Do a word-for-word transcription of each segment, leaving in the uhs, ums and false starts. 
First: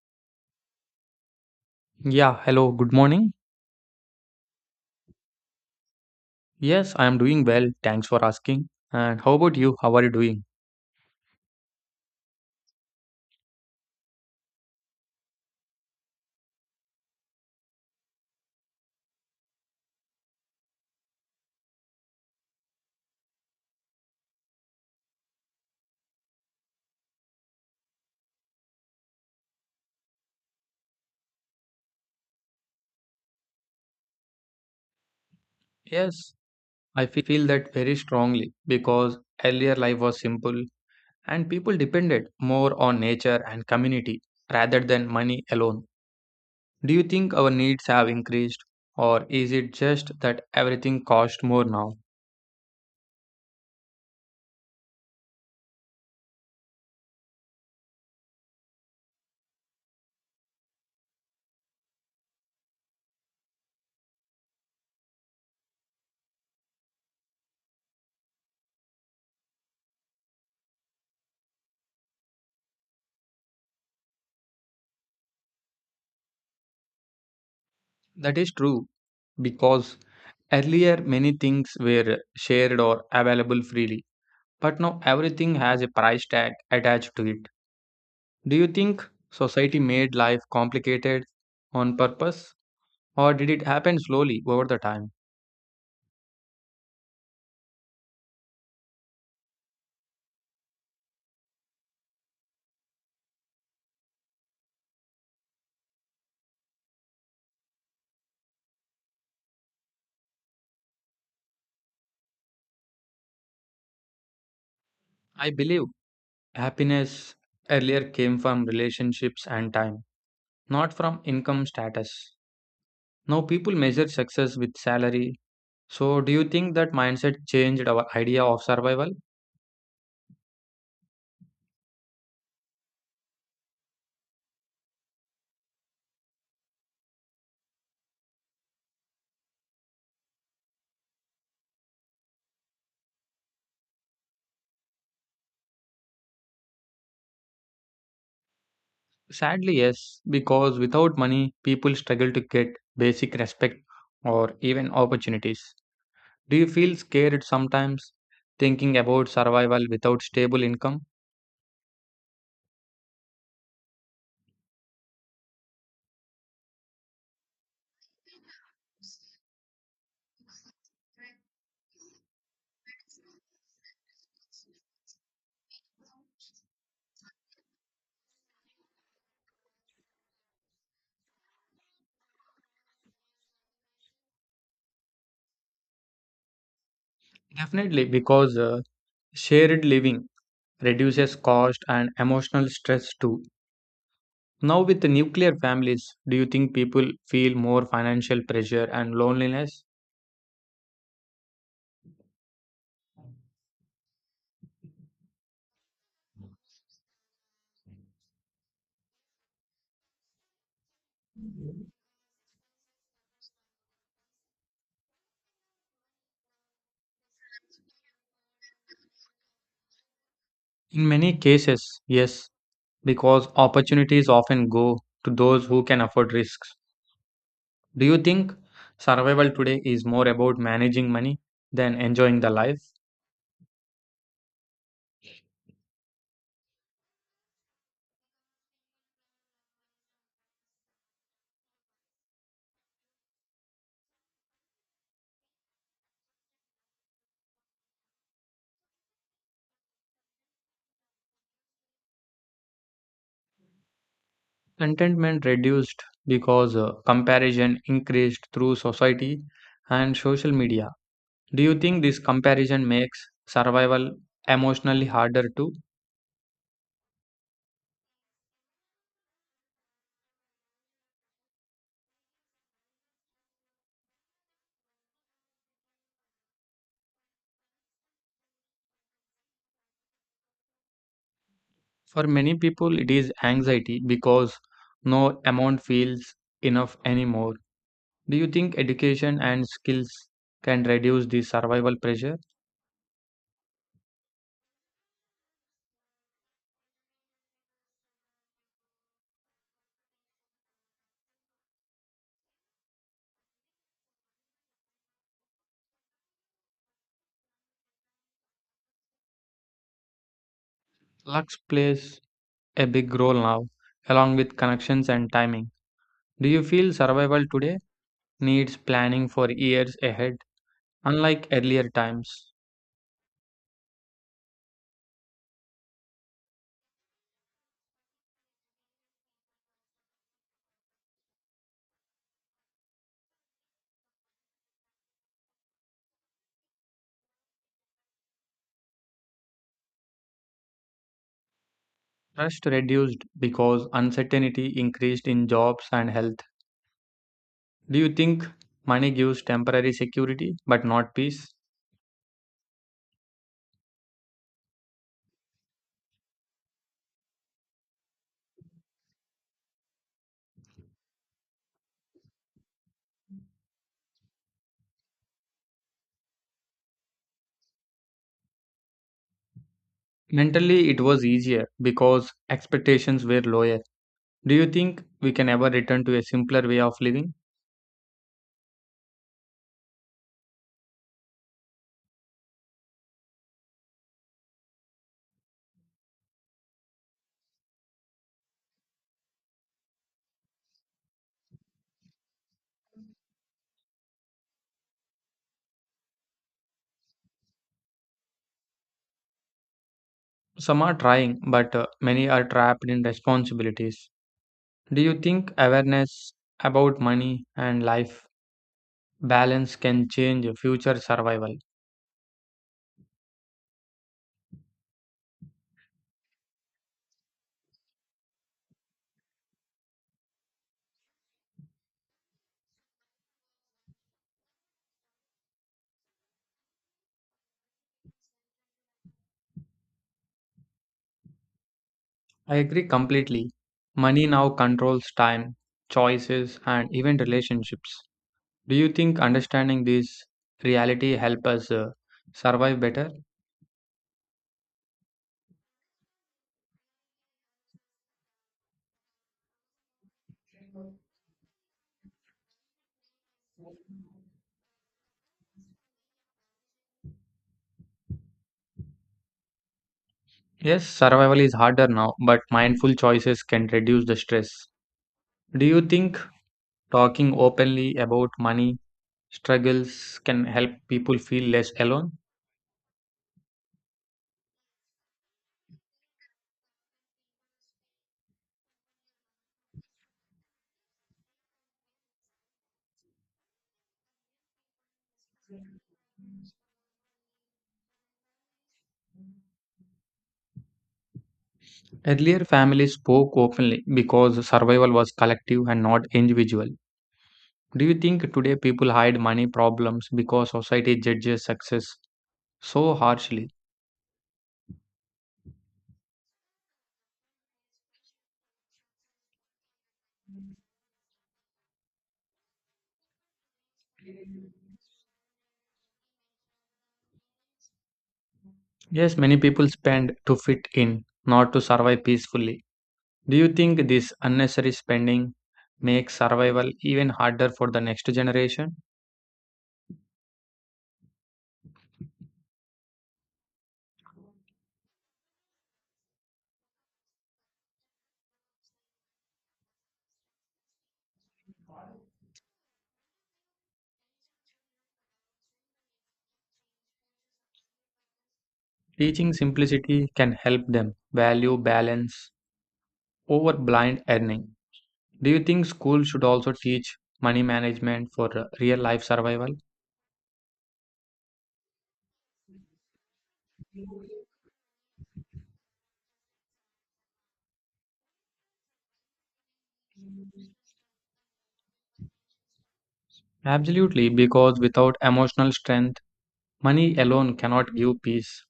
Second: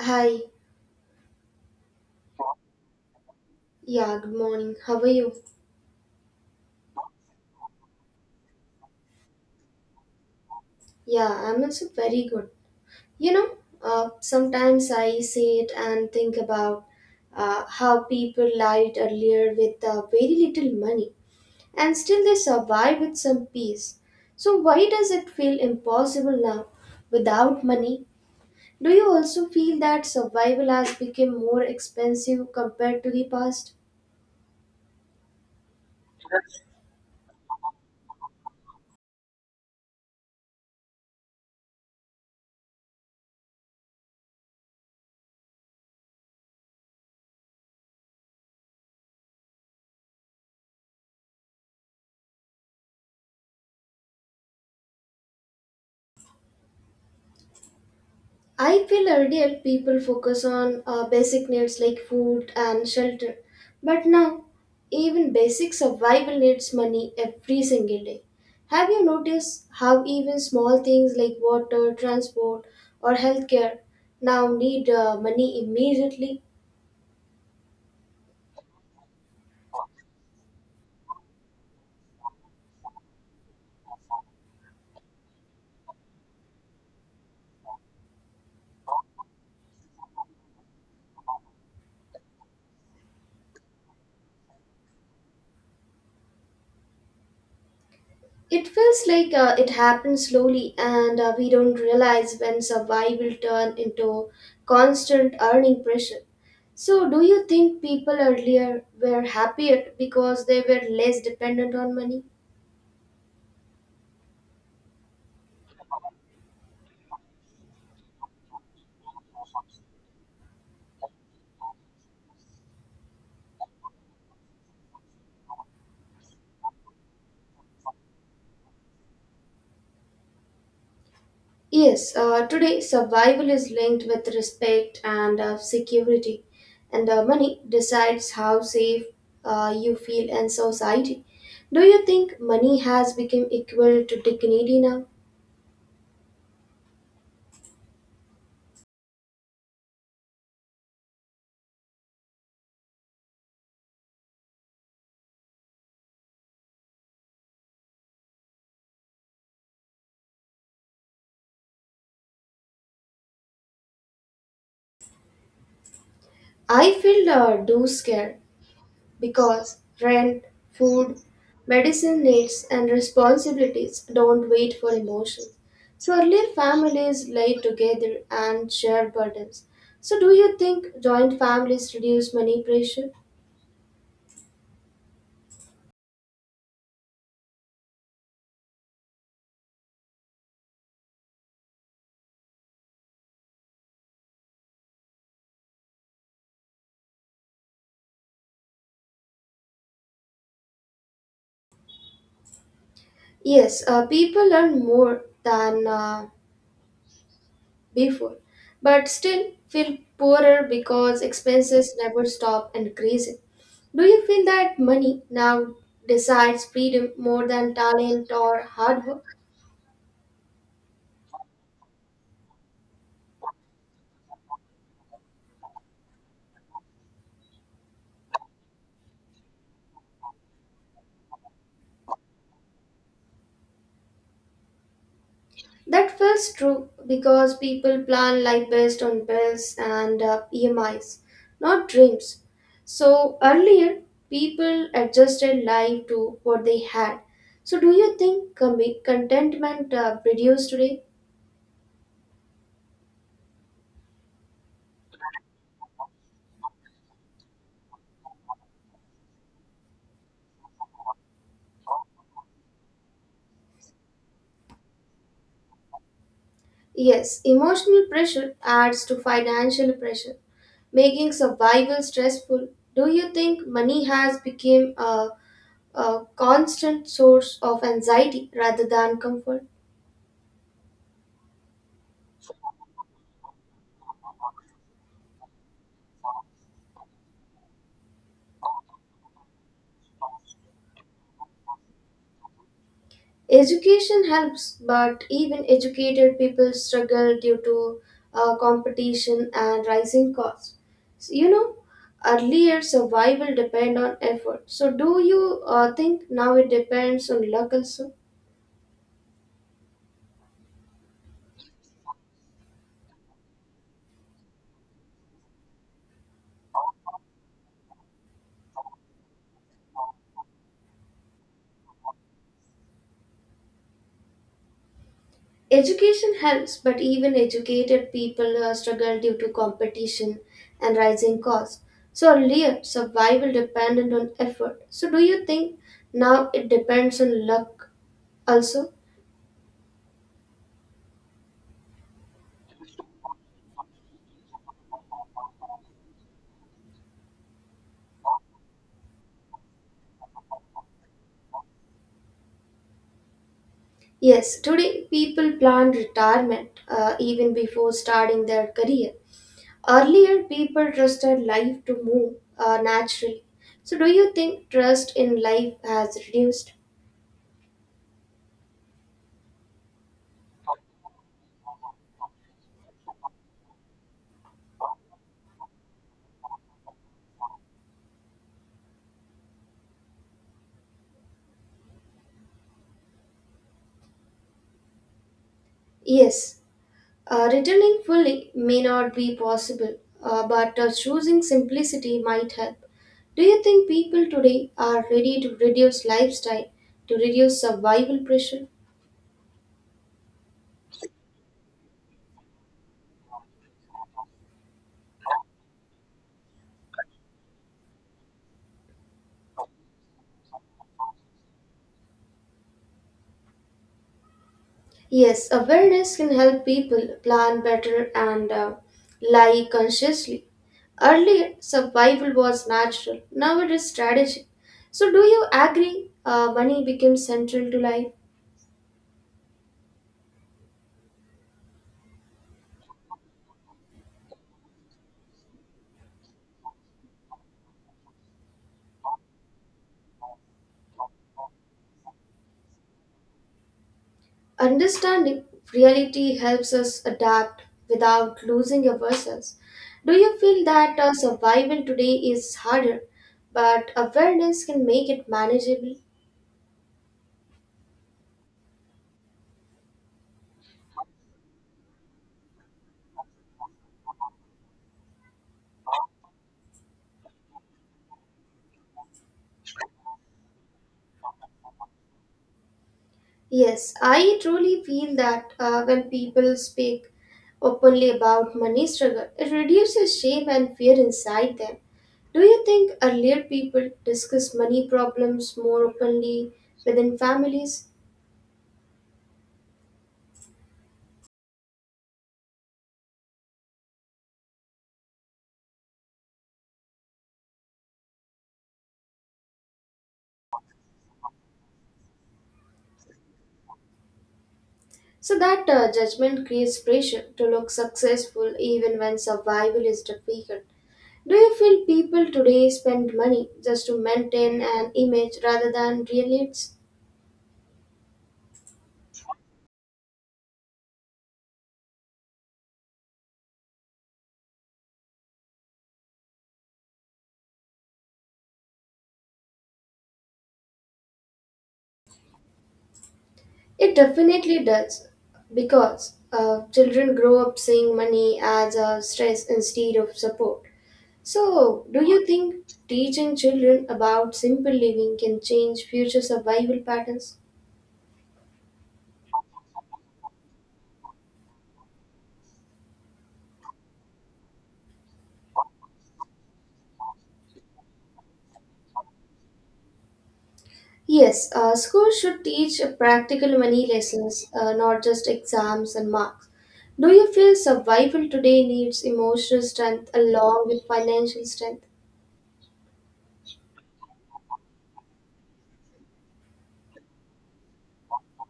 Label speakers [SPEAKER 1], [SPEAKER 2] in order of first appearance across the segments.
[SPEAKER 1] Hi.
[SPEAKER 2] Yeah, hello, good morning.
[SPEAKER 1] Yeah, good morning. How are you?
[SPEAKER 2] Yes, I am doing well. Thanks for asking. And how about you? How are you doing?
[SPEAKER 1] Yeah, I'm also very good. You know, uh, sometimes I sit and think about uh, how people lived earlier with uh, very little money, and still they survive with some peace. So, why does it feel impossible now without money? Do you also feel that survival has become more expensive compared to the past?
[SPEAKER 2] Yes, I feel that very strongly because earlier life was simple and people depended more on nature and community rather than money alone. Do you think our needs have increased or is it just that everything costs more now?
[SPEAKER 1] I feel earlier people focus on uh, basic needs like food and shelter, but now even basic survival needs money every single day. Have you noticed how even small things like water, transport, or healthcare now need uh, money immediately?
[SPEAKER 2] That is true because earlier many things were shared or available freely, but now everything has a price tag attached to it. Do you think society made life complicated on purpose, or did it happen slowly over the time?
[SPEAKER 1] It feels like uh, it happens slowly, and uh, we don't realize when survival turn into constant earning pressure. So, do you think people earlier were happier because they were less dependent on money?
[SPEAKER 2] I believe happiness earlier came from relationships and time, not from income status. Now people measure success with salary. So, do you think that mindset changed our idea of survival?
[SPEAKER 1] Yes, uh, today survival is linked with respect and uh, security, and uh, money decides how safe uh, you feel in society. Do you think money has become equal to dignity now?
[SPEAKER 2] Sadly, yes, because without money, people struggle to get basic respect or even opportunities. Do you feel scared sometimes thinking about survival without stable income?
[SPEAKER 1] I feel uh, do scare, because rent, food, medicine needs, and responsibilities don't wait for emotions. So earlier families lay together and shared burdens. So do you think joint families reduce money pressure?
[SPEAKER 2] Definitely, because uh, shared living reduces cost and emotional stress too. Now, with the nuclear families, do you think people feel more financial pressure and loneliness?
[SPEAKER 1] Yes, uh, people earn more than uh, before, but still feel poorer because expenses never stop increasing. Do you feel that money now decides freedom more than talent or hard work?
[SPEAKER 2] In many cases, yes, because opportunities often go to those who can afford risks. Do you think survival today is more about managing money than enjoying the life?
[SPEAKER 1] That feels true because people plan life based on bills and uh, E M Is, not dreams. So earlier, people adjusted life to what they had. So, do you think com- contentment uh, reduced today?
[SPEAKER 2] Contentment reduced because uh, comparison increased through society and social media. Do you think this comparison makes survival emotionally harder too?
[SPEAKER 1] Yes, emotional pressure adds to financial pressure, making survival stressful. Do you think money has become a, a constant source of anxiety rather than comfort?
[SPEAKER 2] For many people, it is anxiety because no amount feels enough anymore. Do you think education and skills can reduce the survival pressure?
[SPEAKER 1] Education helps, but even educated people struggle due to uh, competition and rising costs. So, you know, earlier survival depend on effort. So, do you uh, think now it depends on luck also?
[SPEAKER 2] Luck plays a big role now, along with connections and timing. Do you feel survival today needs planning for years ahead? Unlike earlier times,
[SPEAKER 1] Education helps, but even educated people uh, struggle due to competition and rising costs. So, earlier survival depended on effort. So, do you think now it depends on luck also?
[SPEAKER 2] trust reduced because uncertainty increased in jobs and health. Do you think money gives temporary security but not peace?
[SPEAKER 1] Yes, today people plan retirement uh, even before starting their career. Earlier, people trusted life to move uh, naturally. So, do you think trust in life has reduced?
[SPEAKER 2] Mentally, it was easier because expectations were lower. Do you think we can ever return to a simpler way of living?
[SPEAKER 1] Yes, uh, returning fully may not be possible, uh, but uh, choosing simplicity might help. Do you think people today are ready to reduce lifestyle, to reduce survival pressure?
[SPEAKER 2] Some are trying, but uh, many are trapped in responsibilities. Do you think awareness about money and life balance can change future survival?
[SPEAKER 1] Yes, awareness can help people plan better and uh, lie consciously. Earlier, survival was natural. Now it is strategic. So, do you agree uh, money becomes central to life?
[SPEAKER 2] I agree completely. Money now controls time, choices, and even relationships. Do you think understanding this reality help us uh, survive better?
[SPEAKER 1] Understanding reality helps us adapt without losing ourselves. Do you feel that uh, survival today is harder, but awareness can make it manageable?
[SPEAKER 2] Yes, survival is harder now, but mindful choices can reduce the stress. Do you think talking openly about money struggles can help people feel less alone?
[SPEAKER 1] Yes, I truly feel that uh, when people speak openly about money struggle, it reduces shame and fear inside them. Do you think earlier people discuss money problems more openly within families?
[SPEAKER 2] Earlier, families spoke openly because survival was collective and not individual. Do you think today people hide money problems because society judges success so harshly?
[SPEAKER 1] So that uh, judgment creates pressure to look successful even when survival is difficult. Do you feel people today spend money just to maintain an image rather than real needs?
[SPEAKER 2] Yes, many people spend to fit in, not to survive peacefully. Do you think this unnecessary spending makes survival even harder for the next generation?
[SPEAKER 1] It definitely does because uh, children grow up seeing money as a stress instead of support. So, do you think teaching children about simple living can change future survival patterns?
[SPEAKER 2] Teaching simplicity can help them value balance over blind earning. Do you think school should also teach money management for uh, real life survival?
[SPEAKER 1] Yes, uh, schools should teach practical money lessons, uh, not just exams and marks. Do you feel survival today needs emotional strength along with financial strength?
[SPEAKER 2] Absolutely, because without emotional strength, money alone cannot give peace.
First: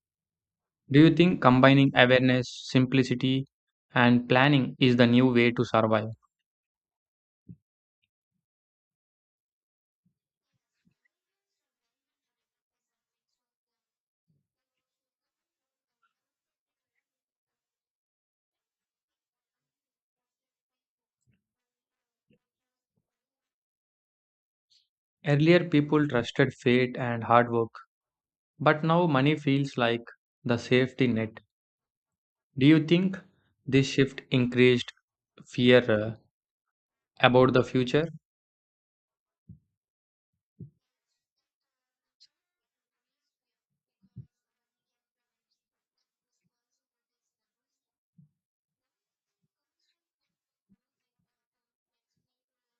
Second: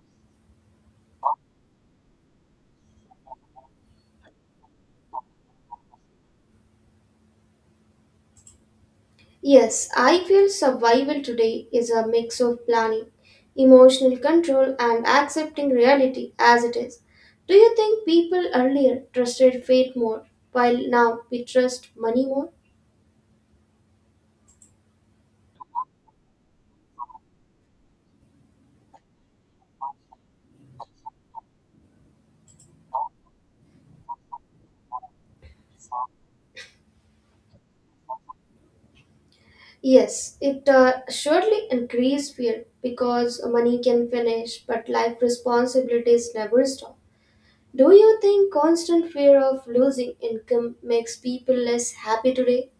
[SPEAKER 2] Do you think combining awareness, simplicity, and planning is the new way to survive?
[SPEAKER 1] Yes, I feel survival today is a mix of planning, emotional control, and accepting reality as it is. Do you think people earlier trusted fate more, while now we trust money more?
[SPEAKER 2] Earlier, people trusted fate and hard work, but now money feels like the safety net. Do you think this shift increased fear uh, about the future?
[SPEAKER 1] Yes, it uh, surely increased fear because money can finish, but life responsibilities never stop. Do you think constant fear of losing income makes people less happy today?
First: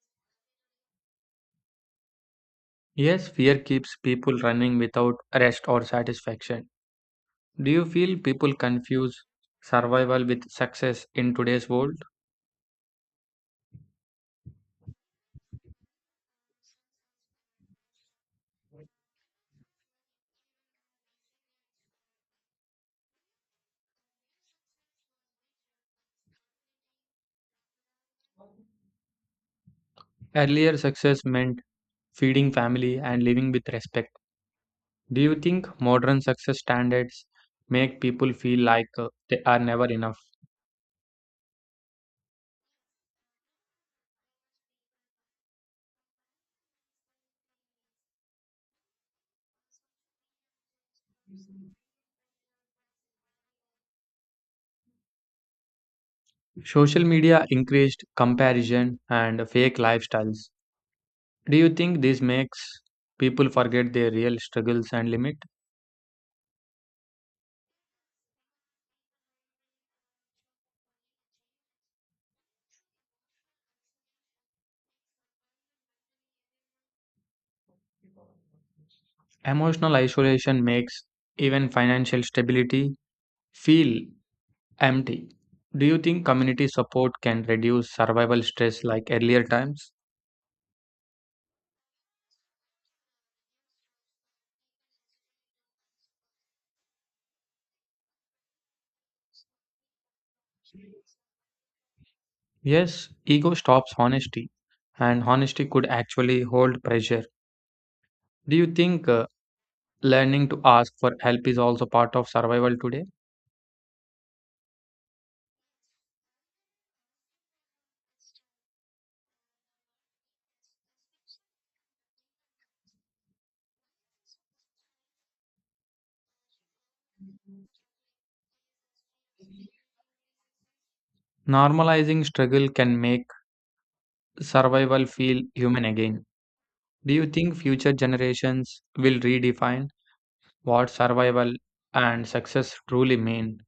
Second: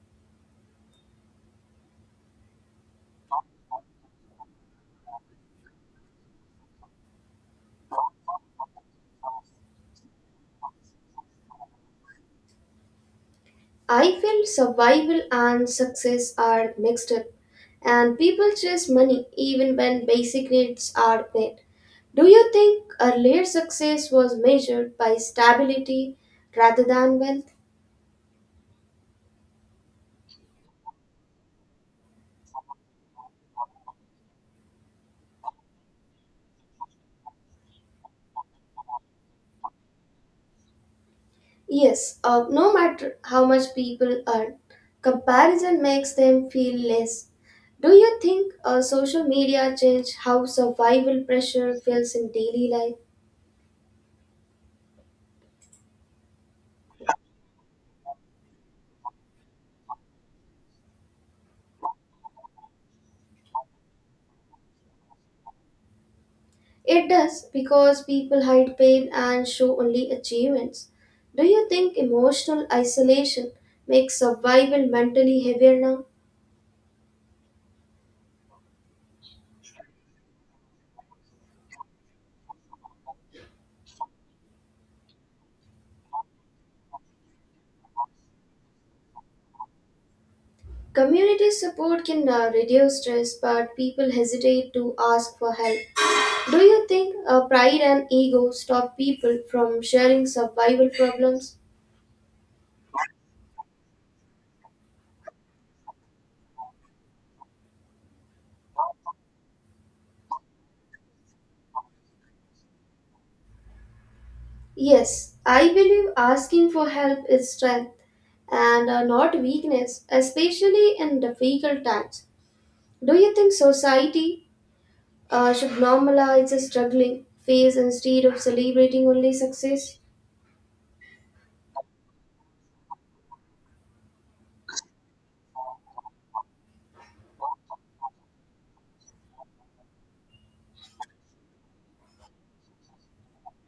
[SPEAKER 2] Yes, fear keeps people running without rest or satisfaction. Do you feel people confuse survival with success in today's world?
[SPEAKER 1] I feel survival and success are mixed up, and people chase money even when basic needs are met. Do you think earlier success was measured by stability rather than wealth?
[SPEAKER 2] Earlier, success meant feeding family, and living with respect. Do you think modern success standards make people feel like uh, they are never enough?
[SPEAKER 1] Yes, uh, no matter how much people earn, comparison makes them feel less. Do you think uh, social media changed how survival pressure feels in daily life?
[SPEAKER 2] Social media increased comparison and fake lifestyles. Do you think this makes people forget their real struggles and limit?
[SPEAKER 1] It does because people hide pain and show only achievements. Do you think emotional isolation makes survival mentally heavier now?
[SPEAKER 2] Emotional isolation makes even financial stability feel empty. Do you think community support can reduce survival stress like earlier times?
[SPEAKER 1] Community support can uh, reduce stress, but people hesitate to ask for help. Do you think uh, pride and ego stop people from sharing survival problems?
[SPEAKER 2] Yes, ego stops honesty, and honesty could actually hold pressure. Do you think uh, learning to ask for help is also part of survival today?
[SPEAKER 1] Yes, I believe asking for help is strength and uh, not weakness, especially in difficult times. Do you think society uh, should normalize the struggling phase instead of celebrating only success.
[SPEAKER 2] Normalizing struggle can make survival feel human again. Do you think future generations will redefine what survival and success truly mean?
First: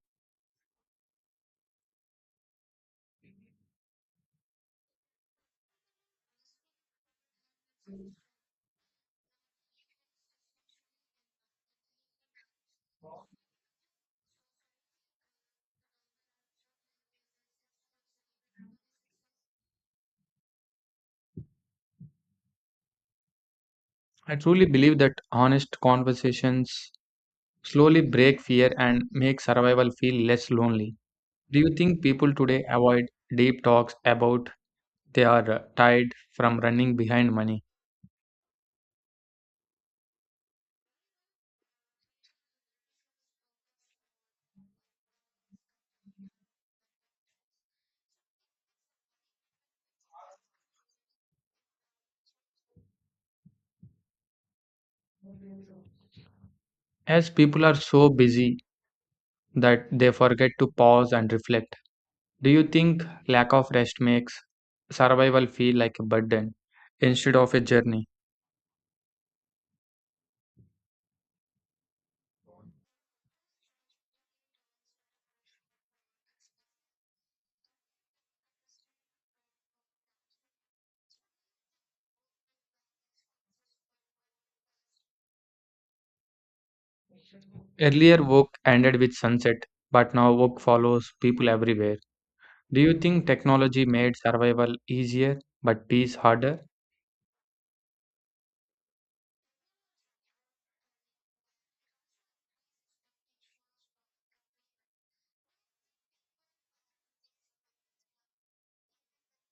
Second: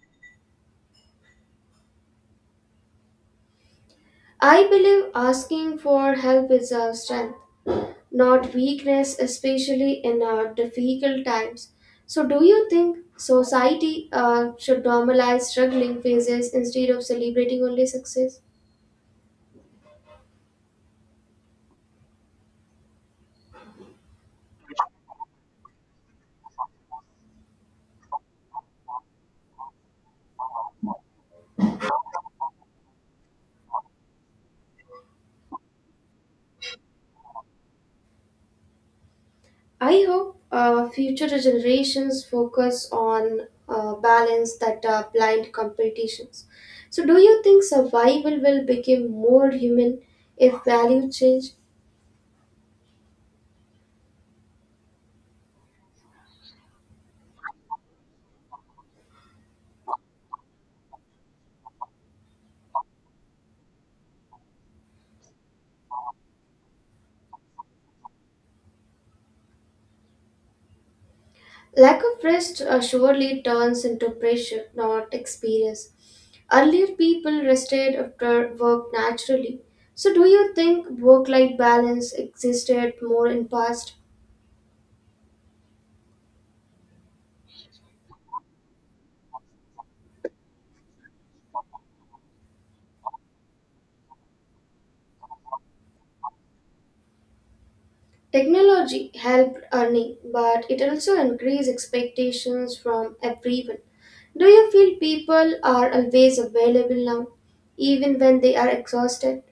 [SPEAKER 1] I believe asking for help is our strength, not weakness, especially in our difficult times. So, do you think society uh, should normalize struggling phases instead of celebrating only success?
[SPEAKER 2] I truly believe that honest conversations slowly break fear and make survival feel less lonely. Do you think people today avoid deep talks about they are uh, tired from running behind money?
[SPEAKER 1] I hope uh, future generations focus on uh, balance that are blind competitions. So, do you think survival will become more human if value change?
[SPEAKER 2] As people are so busy that they forget to pause and reflect. Do you think lack of rest makes survival feel like a burden instead of a journey?
[SPEAKER 1] Lack of rest uh, surely turns into pressure, not experience. Earlier, people rested after work naturally. So, do you think work-life balance existed more in past?
[SPEAKER 2] Earlier, work ended with sunset, but now work follows people everywhere. Do you think technology made survival easier but peace harder?
[SPEAKER 1] Technology helped earning, but it also increased expectations from everyone. Do you feel people are always available now, even when they are exhausted?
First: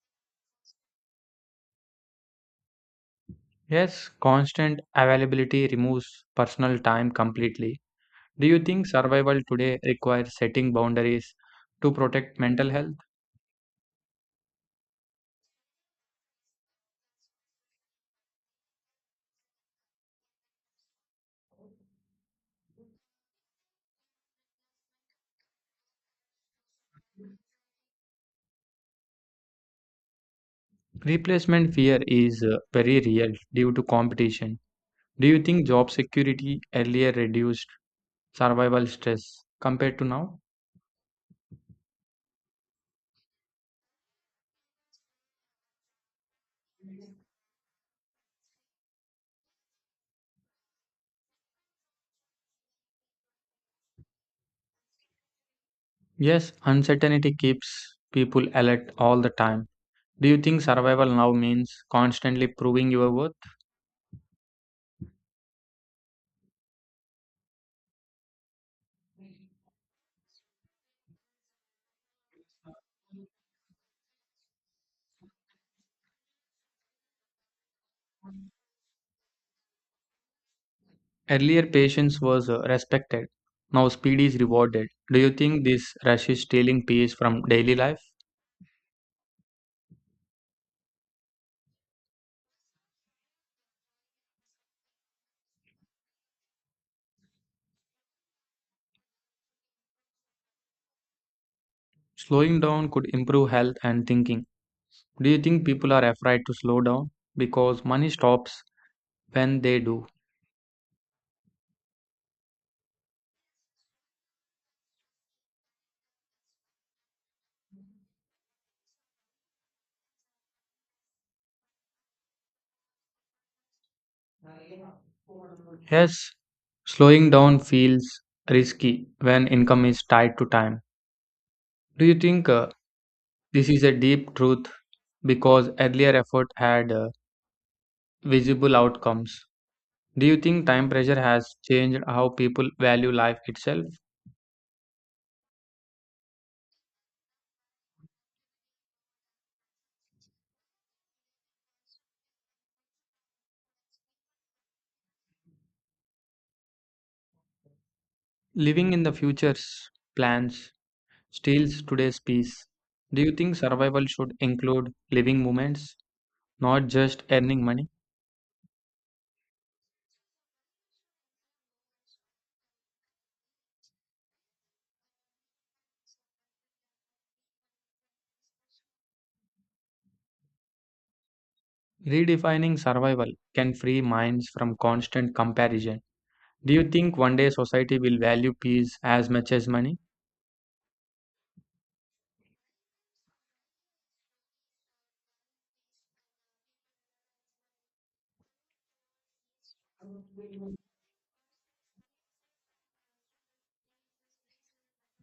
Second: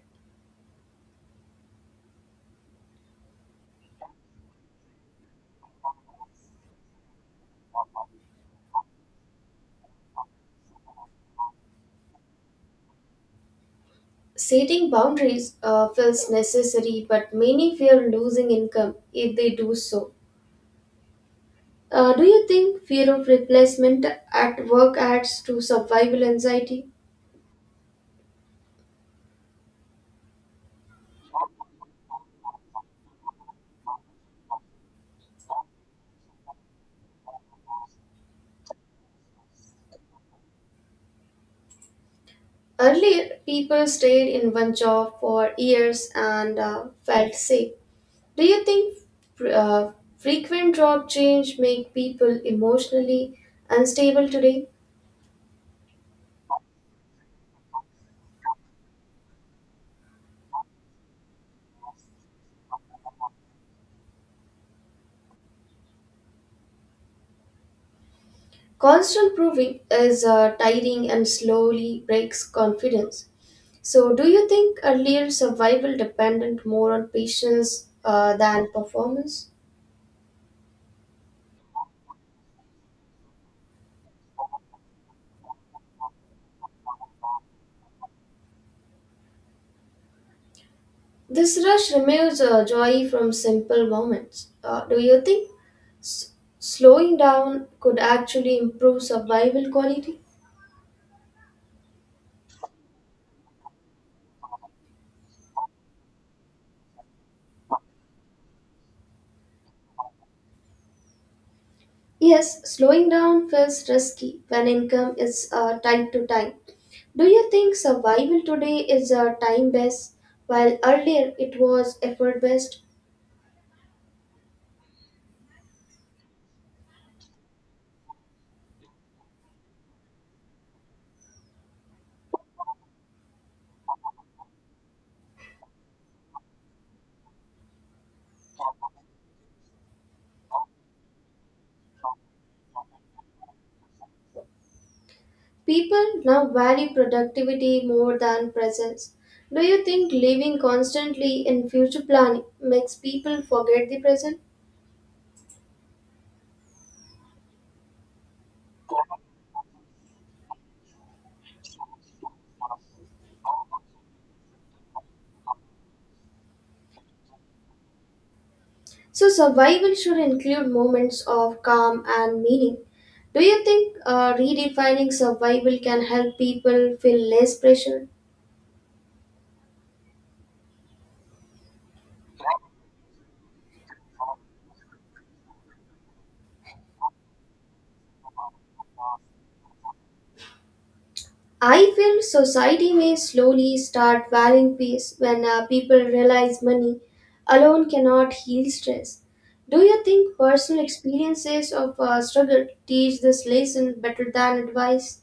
[SPEAKER 2] Yes, constant availability removes personal time completely. Do you think survival today requires setting boundaries to protect mental health?
[SPEAKER 1] Setting boundaries uh, feels necessary, but many fear losing income if they do so. Uh, do you think fear of replacement at work adds to survival anxiety?
[SPEAKER 2] Replacement fear is uh, very real due to competition. Do you think job security earlier reduced survival stress compared to now?
[SPEAKER 1] Earlier, people stayed in one job for years and uh, felt safe. Do you think uh, frequent job change make people emotionally unstable today?
[SPEAKER 2] Yes, uncertainty keeps people alert all the time. Do you think survival now means constantly proving your worth?
[SPEAKER 1] Constant proving is uh, tiring and slowly breaks confidence. So, do you think earlier survival depended more on patience uh, than performance?
[SPEAKER 2] Earlier, patience was uh, respected. Now, speed is rewarded. Do you think this rush is stealing peace from daily life?
[SPEAKER 1] This rush removes uh, joy from simple moments. Uh, do you think s- slowing down could actually improve survival quality?
[SPEAKER 2] Slowing down could improve health and thinking. Do you think people are afraid to slow down because money stops when they do?
[SPEAKER 1] Yes, slowing down feels risky when income is uh, tied to time. Do you think survival today is uh, time based, while earlier it was effort based?
[SPEAKER 2] Yes, slowing down feels risky when income is tied to time. Do you think uh, this is a deep truth because earlier effort had uh, visible outcomes? Do you think time pressure has changed how people value life itself?
[SPEAKER 1] People now value productivity more than presence. Do you think living constantly in future planning makes people forget the present?
[SPEAKER 2] Living in the future's plans steals today's peace. Do you think survival should include living moments, not just earning money?
[SPEAKER 1] So, survival should include moments of calm and meaning. Do you think uh, redefining survival can help people feel less pressure?
[SPEAKER 2] Redefining survival can free minds from constant comparison. Do you think one day society will value peace as much as money?
[SPEAKER 1] I feel society may slowly start valuing peace when uh, people realize money alone cannot heal stress. Do you think personal experiences of uh, struggle teach this lesson better than advice?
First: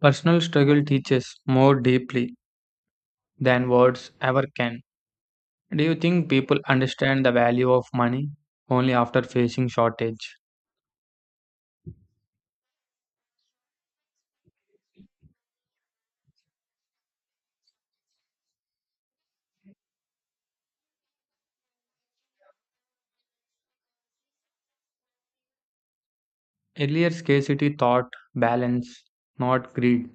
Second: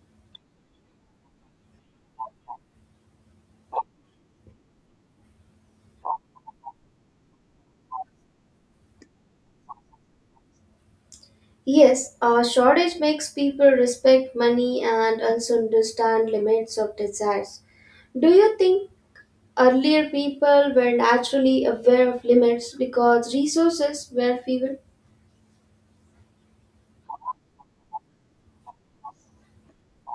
[SPEAKER 2] Personal struggle teaches more deeply than words ever can. Do you think people understand the value of money only after facing shortage?
[SPEAKER 1] Yes, a shortage makes people respect money and also understand limits of desires. Do you think earlier people were naturally aware of limits because resources were fewer?
[SPEAKER 2] Earlier scarcity taught balance, not greed.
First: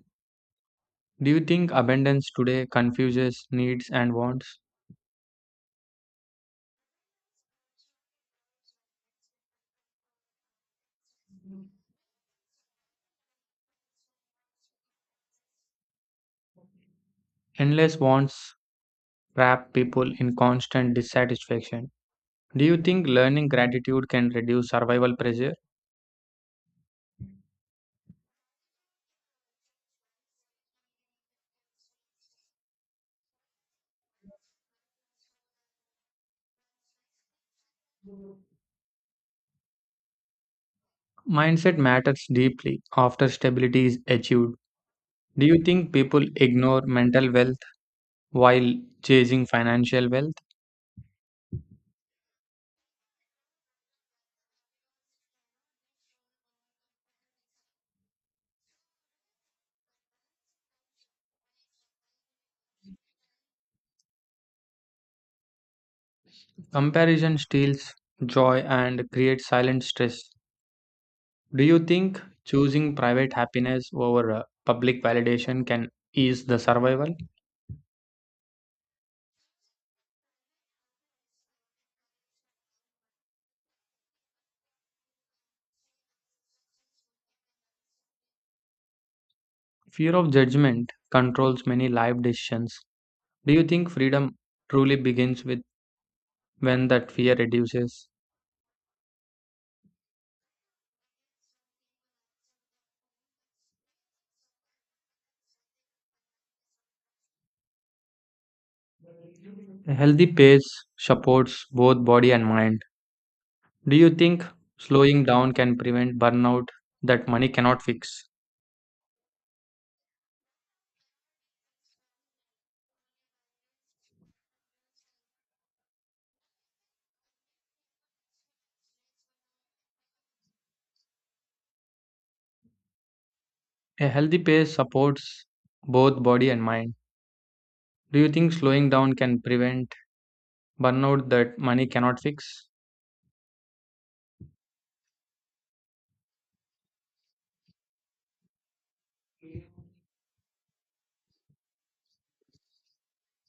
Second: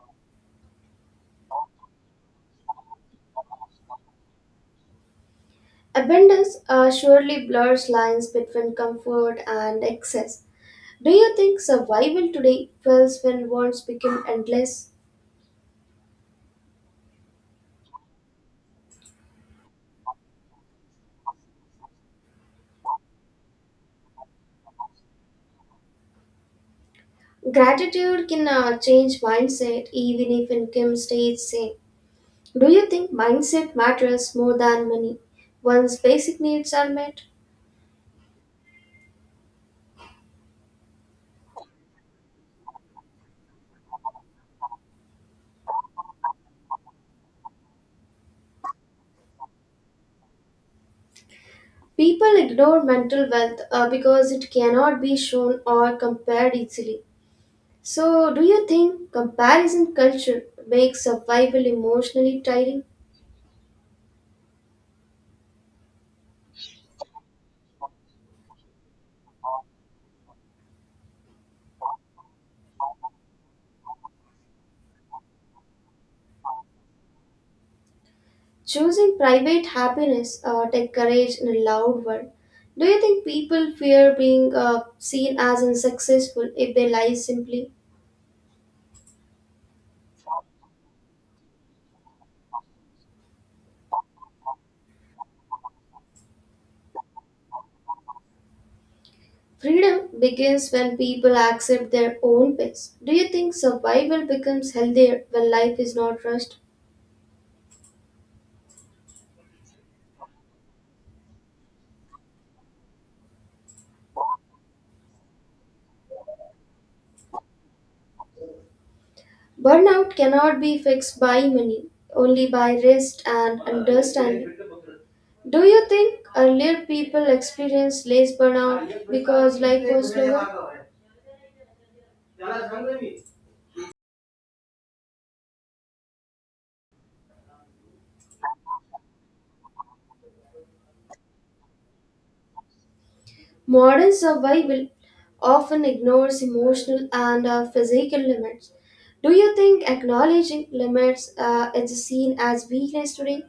[SPEAKER 2] Do you think abundance today confuses needs and wants?
[SPEAKER 1] Abundance uh, surely blurs lines between comfort and excess. Do you think survival today fails when wants become endless?
[SPEAKER 2] Endless wants trap people in constant dissatisfaction. Do you think learning gratitude can reduce survival pressure?
[SPEAKER 1] Gratitude can uh, change mindset even if income stays same. Do you think mindset matters more than money? Once basic needs are met,
[SPEAKER 2] Mindset matters deeply after stability is achieved. Do you think people ignore mental wealth while chasing financial wealth?
[SPEAKER 1] people ignore mental wealth uh, because it cannot be shown or compared easily. So, do you think comparison culture makes survival emotionally tiring?
[SPEAKER 2] Comparison steals joy and creates silent stress. Do you think choosing private happiness over uh, public validation can ease the survival?
[SPEAKER 1] Choosing private happiness uh, takes courage in a loud world. Do you think people fear being uh, seen as unsuccessful if they lie simply?
[SPEAKER 2] Fear of judgment controls many life decisions. Do you think freedom truly begins with when that fear reduces?
[SPEAKER 1] Freedom begins when people accept their own pace. Do you think survival becomes healthier when life is not rushed?
[SPEAKER 2] A healthy pace supports both body and mind. Do you think slowing down can prevent burnout that money cannot fix?
[SPEAKER 1] Burnout cannot be fixed by money, only by rest and understanding. Do you think earlier people experienced less burnout because life was slower?
[SPEAKER 2] A healthy pace supports both body and mind. Do you think slowing down can prevent burnout that money cannot fix?
[SPEAKER 1] Modern survival often ignores emotional and uh, physical limits. Do you think acknowledging limits uh, is seen as weakness today?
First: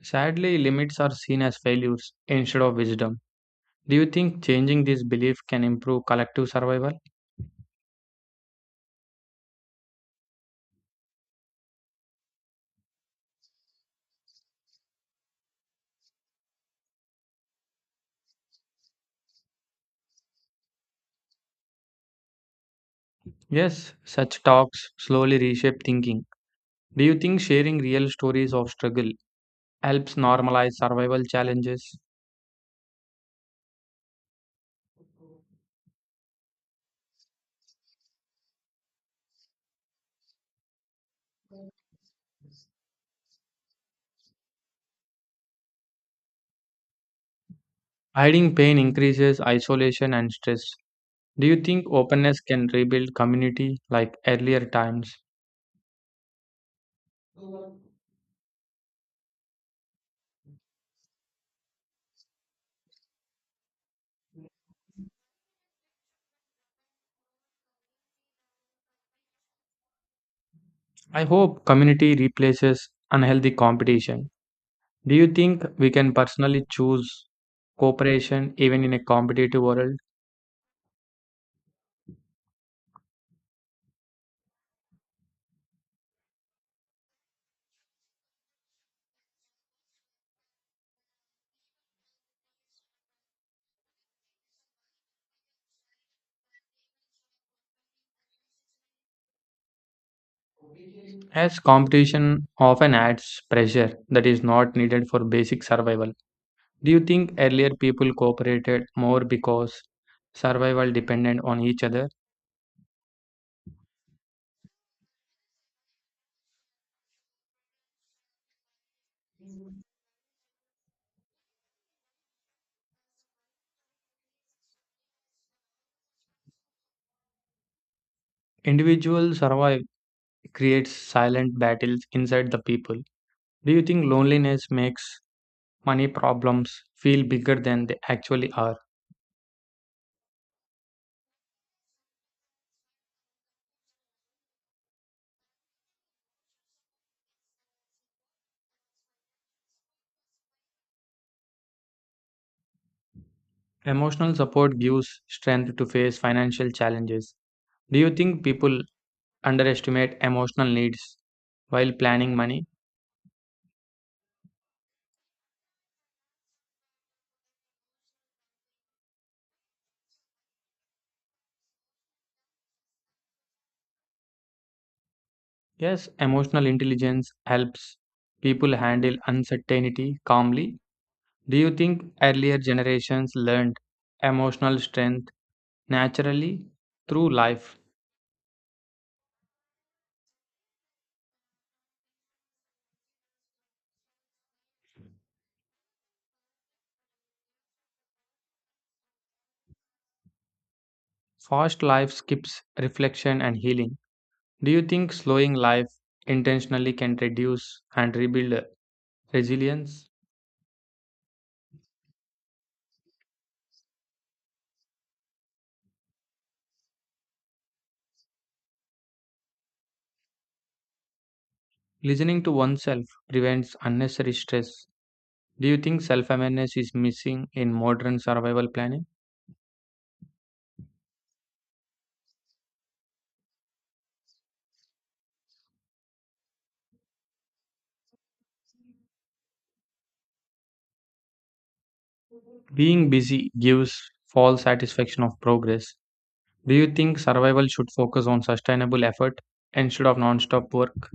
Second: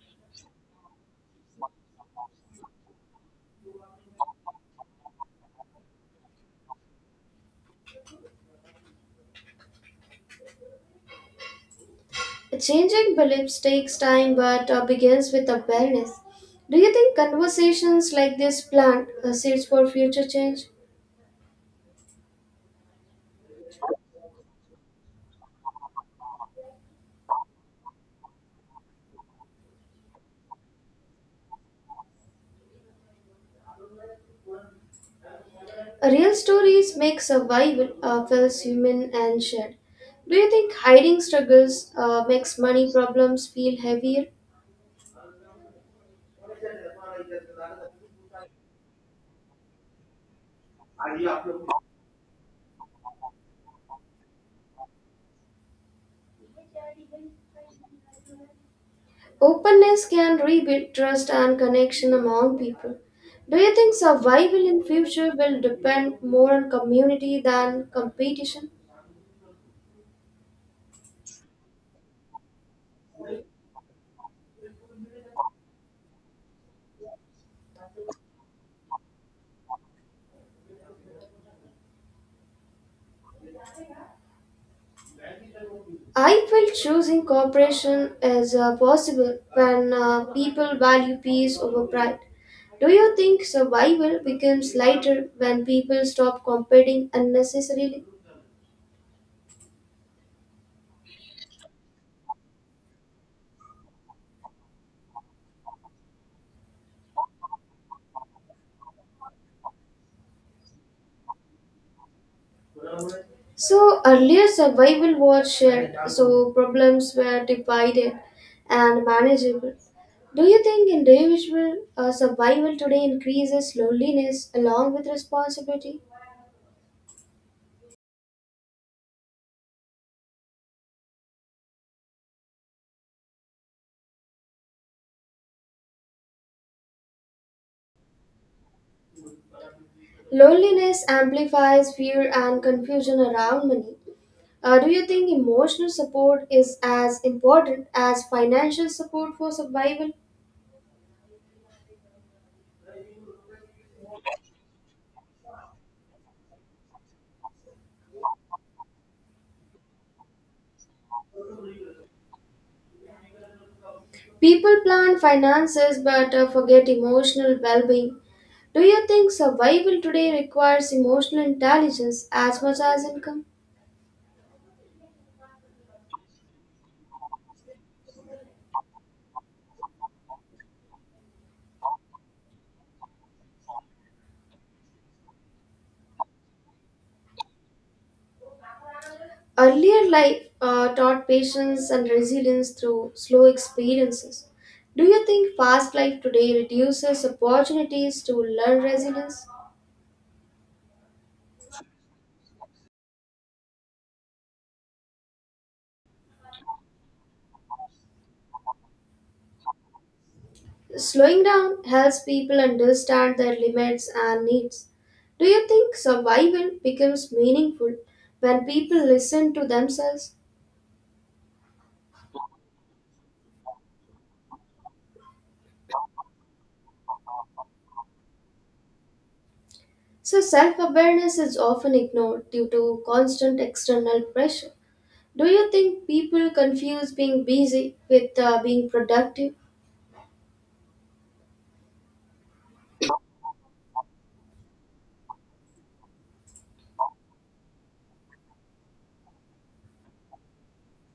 [SPEAKER 2] Sadly, limits are seen as failures instead of wisdom. Do you think changing this belief can improve collective survival?
[SPEAKER 1] Changing beliefs takes time but uh, begins with awareness. Do you think conversations like this plant uh, seeds for future change?
[SPEAKER 2] Yes, such talks slowly reshape thinking. Do you think sharing real stories of struggle helps normalize survival challenges?
[SPEAKER 1] Real stories make survival uh, feels human and shared. Do you think hiding struggles uh, makes money problems feel heavier?
[SPEAKER 2] Hiding pain increases isolation and stress. Do you think openness can rebuild community like earlier times?
[SPEAKER 1] Openness can rebuild trust and connection among people. Do you think survival in future will depend more on community than competition?
[SPEAKER 2] I hope community replaces unhealthy competition. Do you think we can personally choose cooperation even in a competitive world?
[SPEAKER 1] I feel choosing cooperation is uh, possible when uh, people value peace over pride. Do you think survival becomes lighter when people stop competing unnecessarily?
[SPEAKER 2] As competition often adds pressure that is not needed for basic survival. Do you think earlier people cooperated more because survival depended on each other?
[SPEAKER 1] So earlier survival was shared, so problems were divided and manageable. Do you think individual uh, survival today increases loneliness along with responsibility?
[SPEAKER 2] Individual survival creates silent battles inside the people. Do you think loneliness makes money problems feel bigger than they actually are?
[SPEAKER 1] Loneliness amplifies fear and confusion around money. Uh, do you think emotional support is as important as financial support for survival?
[SPEAKER 2] Emotional support gives strength to face financial challenges. Do you think people underestimate emotional needs while planning money?
[SPEAKER 1] People plan finances but uh, forget emotional well being. Do you think survival today requires emotional intelligence as much as income?
[SPEAKER 2] Yes, emotional intelligence helps people handle uncertainty calmly. Do you think earlier generations learned emotional strength naturally through life?
[SPEAKER 1] Earlier life uh, taught patience and resilience through slow experiences. Do you think fast life today reduces opportunities to learn resilience?
[SPEAKER 2] Fast life skips reflection and healing. Do you think slowing life intentionally can reduce and rebuild resilience?
[SPEAKER 1] Slowing down helps people understand their limits and needs. Do you think survival becomes meaningful when people listen to themselves?
[SPEAKER 2] Listening to oneself prevents unnecessary stress. Do you think self awareness is missing in modern survival planning?
[SPEAKER 1] So, self awareness is often ignored due to constant external pressure. Do you think people confuse being busy with uh, being productive?
[SPEAKER 2] Being busy gives false satisfaction of progress. Do you think survival should focus on sustainable effort instead of non stop work?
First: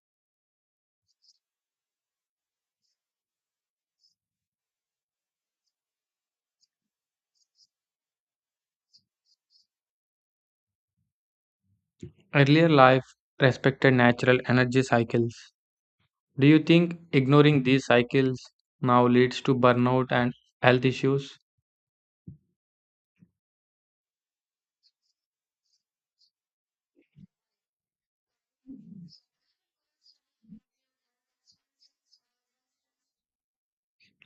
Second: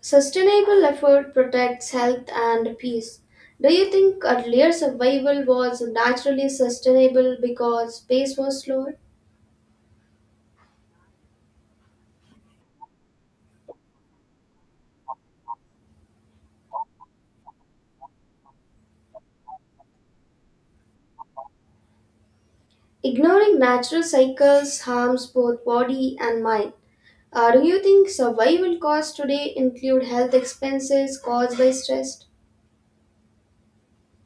[SPEAKER 1] Sustainable effort protects health and peace. Do you think earlier survival was naturally sustainable because pace was slower?
[SPEAKER 2] Earlier life respected natural energy cycles. Do you think ignoring these cycles now leads to burnout and health issues?
[SPEAKER 1] Ignoring natural cycles harms both body and mind. Uh, do you think survival costs today include health expenses caused by stress?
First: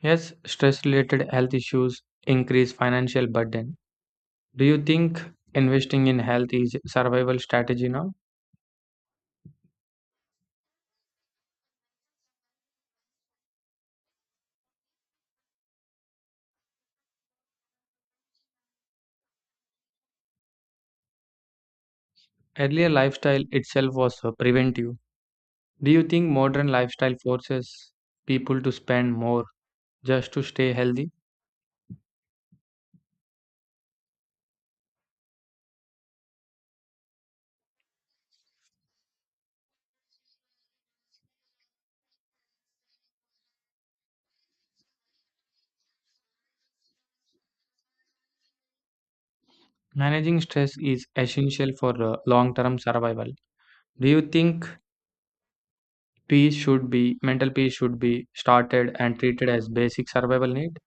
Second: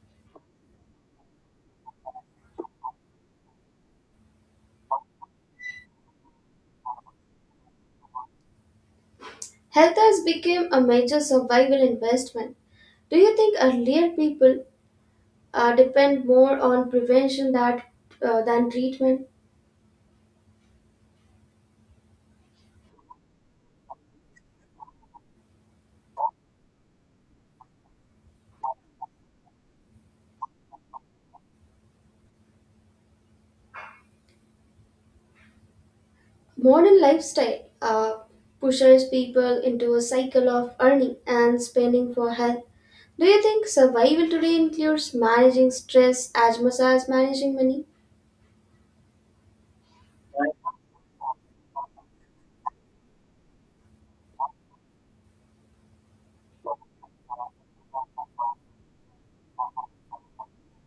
[SPEAKER 2] Yes, stress related health issues increase financial burden. Do you think investing in health is a survival strategy now?
[SPEAKER 1] Health has become a major survival investment. Do you think earlier people uh, depend more on prevention that, uh, than treatment?
[SPEAKER 2] Earlier lifestyle itself was uh, preventive. Do you think modern lifestyle forces people to spend more just to stay healthy?
[SPEAKER 1] Modern lifestyle uh, pushes people into a cycle of earning and spending for health. Do you think survival today includes managing stress as much as managing money?
[SPEAKER 2] Managing stress is essential for long term survival. Do you think peace should be mental peace should be started and treated as basic survival need.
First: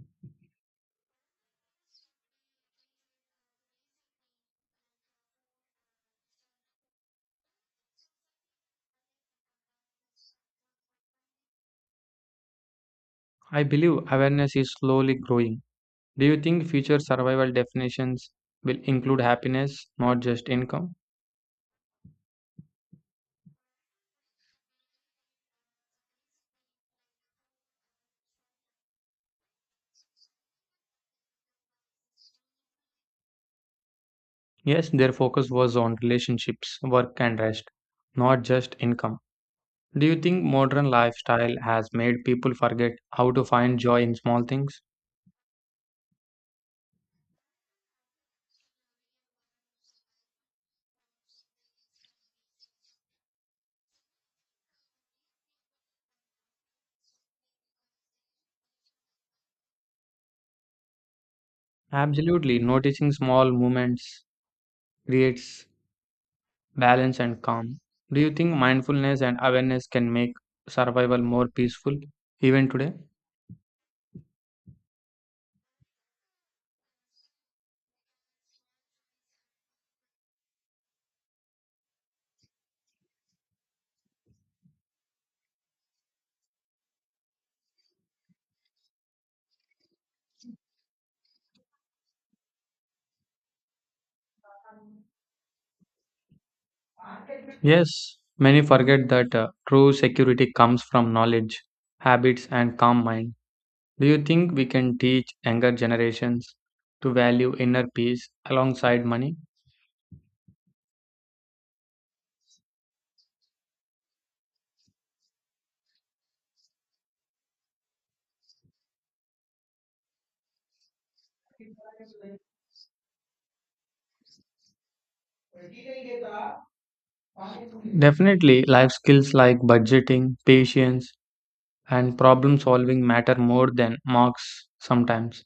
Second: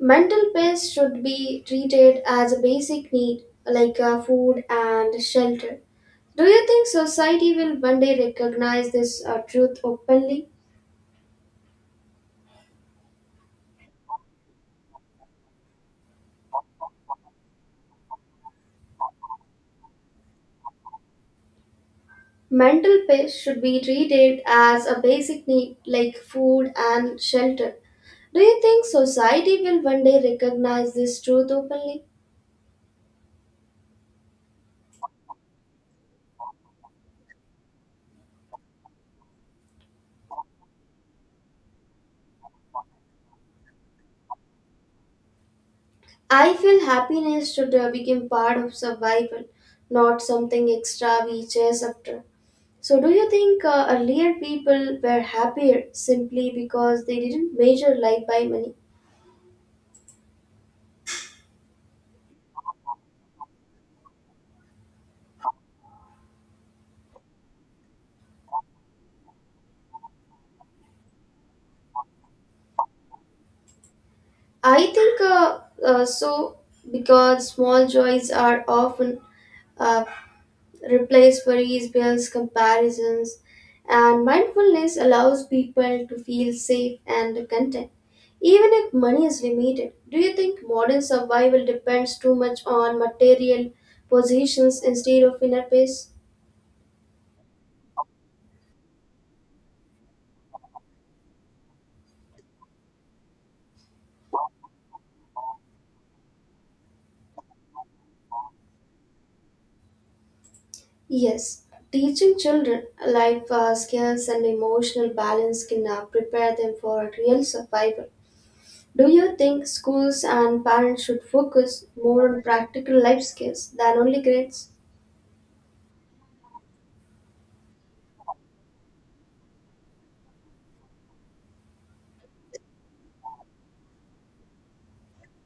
[SPEAKER 1] Mental peace should be treated as a basic need like uh, food and shelter. Do you think society will one day recognize this uh, truth openly?
[SPEAKER 2] I believe awareness is slowly growing. Do you think future survival definitions will include happiness, not just income?
[SPEAKER 1] Mental peace should be treated as a basic need like food and shelter. Do you think society will one day recognize this truth openly?
[SPEAKER 2] Yes, their focus was on relationships, work and rest, not just income. Do you think modern lifestyle has made people forget how to find joy in small things?
[SPEAKER 1] I feel happiness should uh, become part of survival, not something extra we chase after. So, do you think uh, earlier people were happier simply because they didn't measure life by money?
[SPEAKER 2] Absolutely, noticing small moments creates balance and calm. Do you think mindfulness and awareness can make survival more peaceful even today?
[SPEAKER 1] I think uh, uh, so because small joys are often uh, replaced worries, bills, comparisons, and mindfulness allows people to feel safe and content, even if money is limited. Do you think modern survival depends too much on material possessions instead of inner peace?
[SPEAKER 2] Yes, many forget that uh, true security comes from knowledge, habits, and calm mind. Do you think we can teach younger generations to value inner peace alongside money?
[SPEAKER 1] Yes, teaching children life uh, skills and emotional balance can uh, prepare them for real survival. Do you think schools and parents should focus more on practical life skills than only grades?
[SPEAKER 2] Definitely, life skills like budgeting, patience, and problem solving matter more than marks sometimes.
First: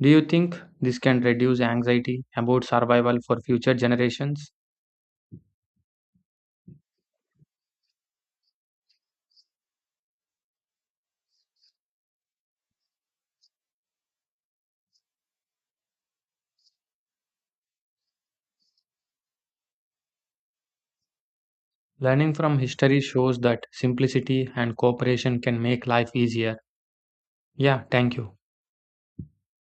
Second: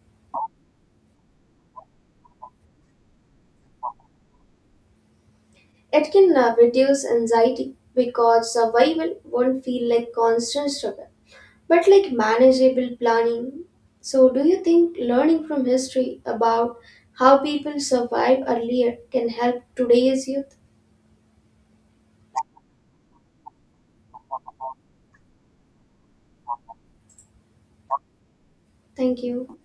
[SPEAKER 2] Do you think this can reduce anxiety about survival for future generations?
[SPEAKER 1] It can uh, reduce anxiety because survival won't feel like constant struggle, but like manageable planning. So, do you think learning from history about how people survived earlier can help today's youth?
[SPEAKER 2] Learning from history shows that simplicity and cooperation can make life easier. Yeah, thank you.
[SPEAKER 1] Thank you.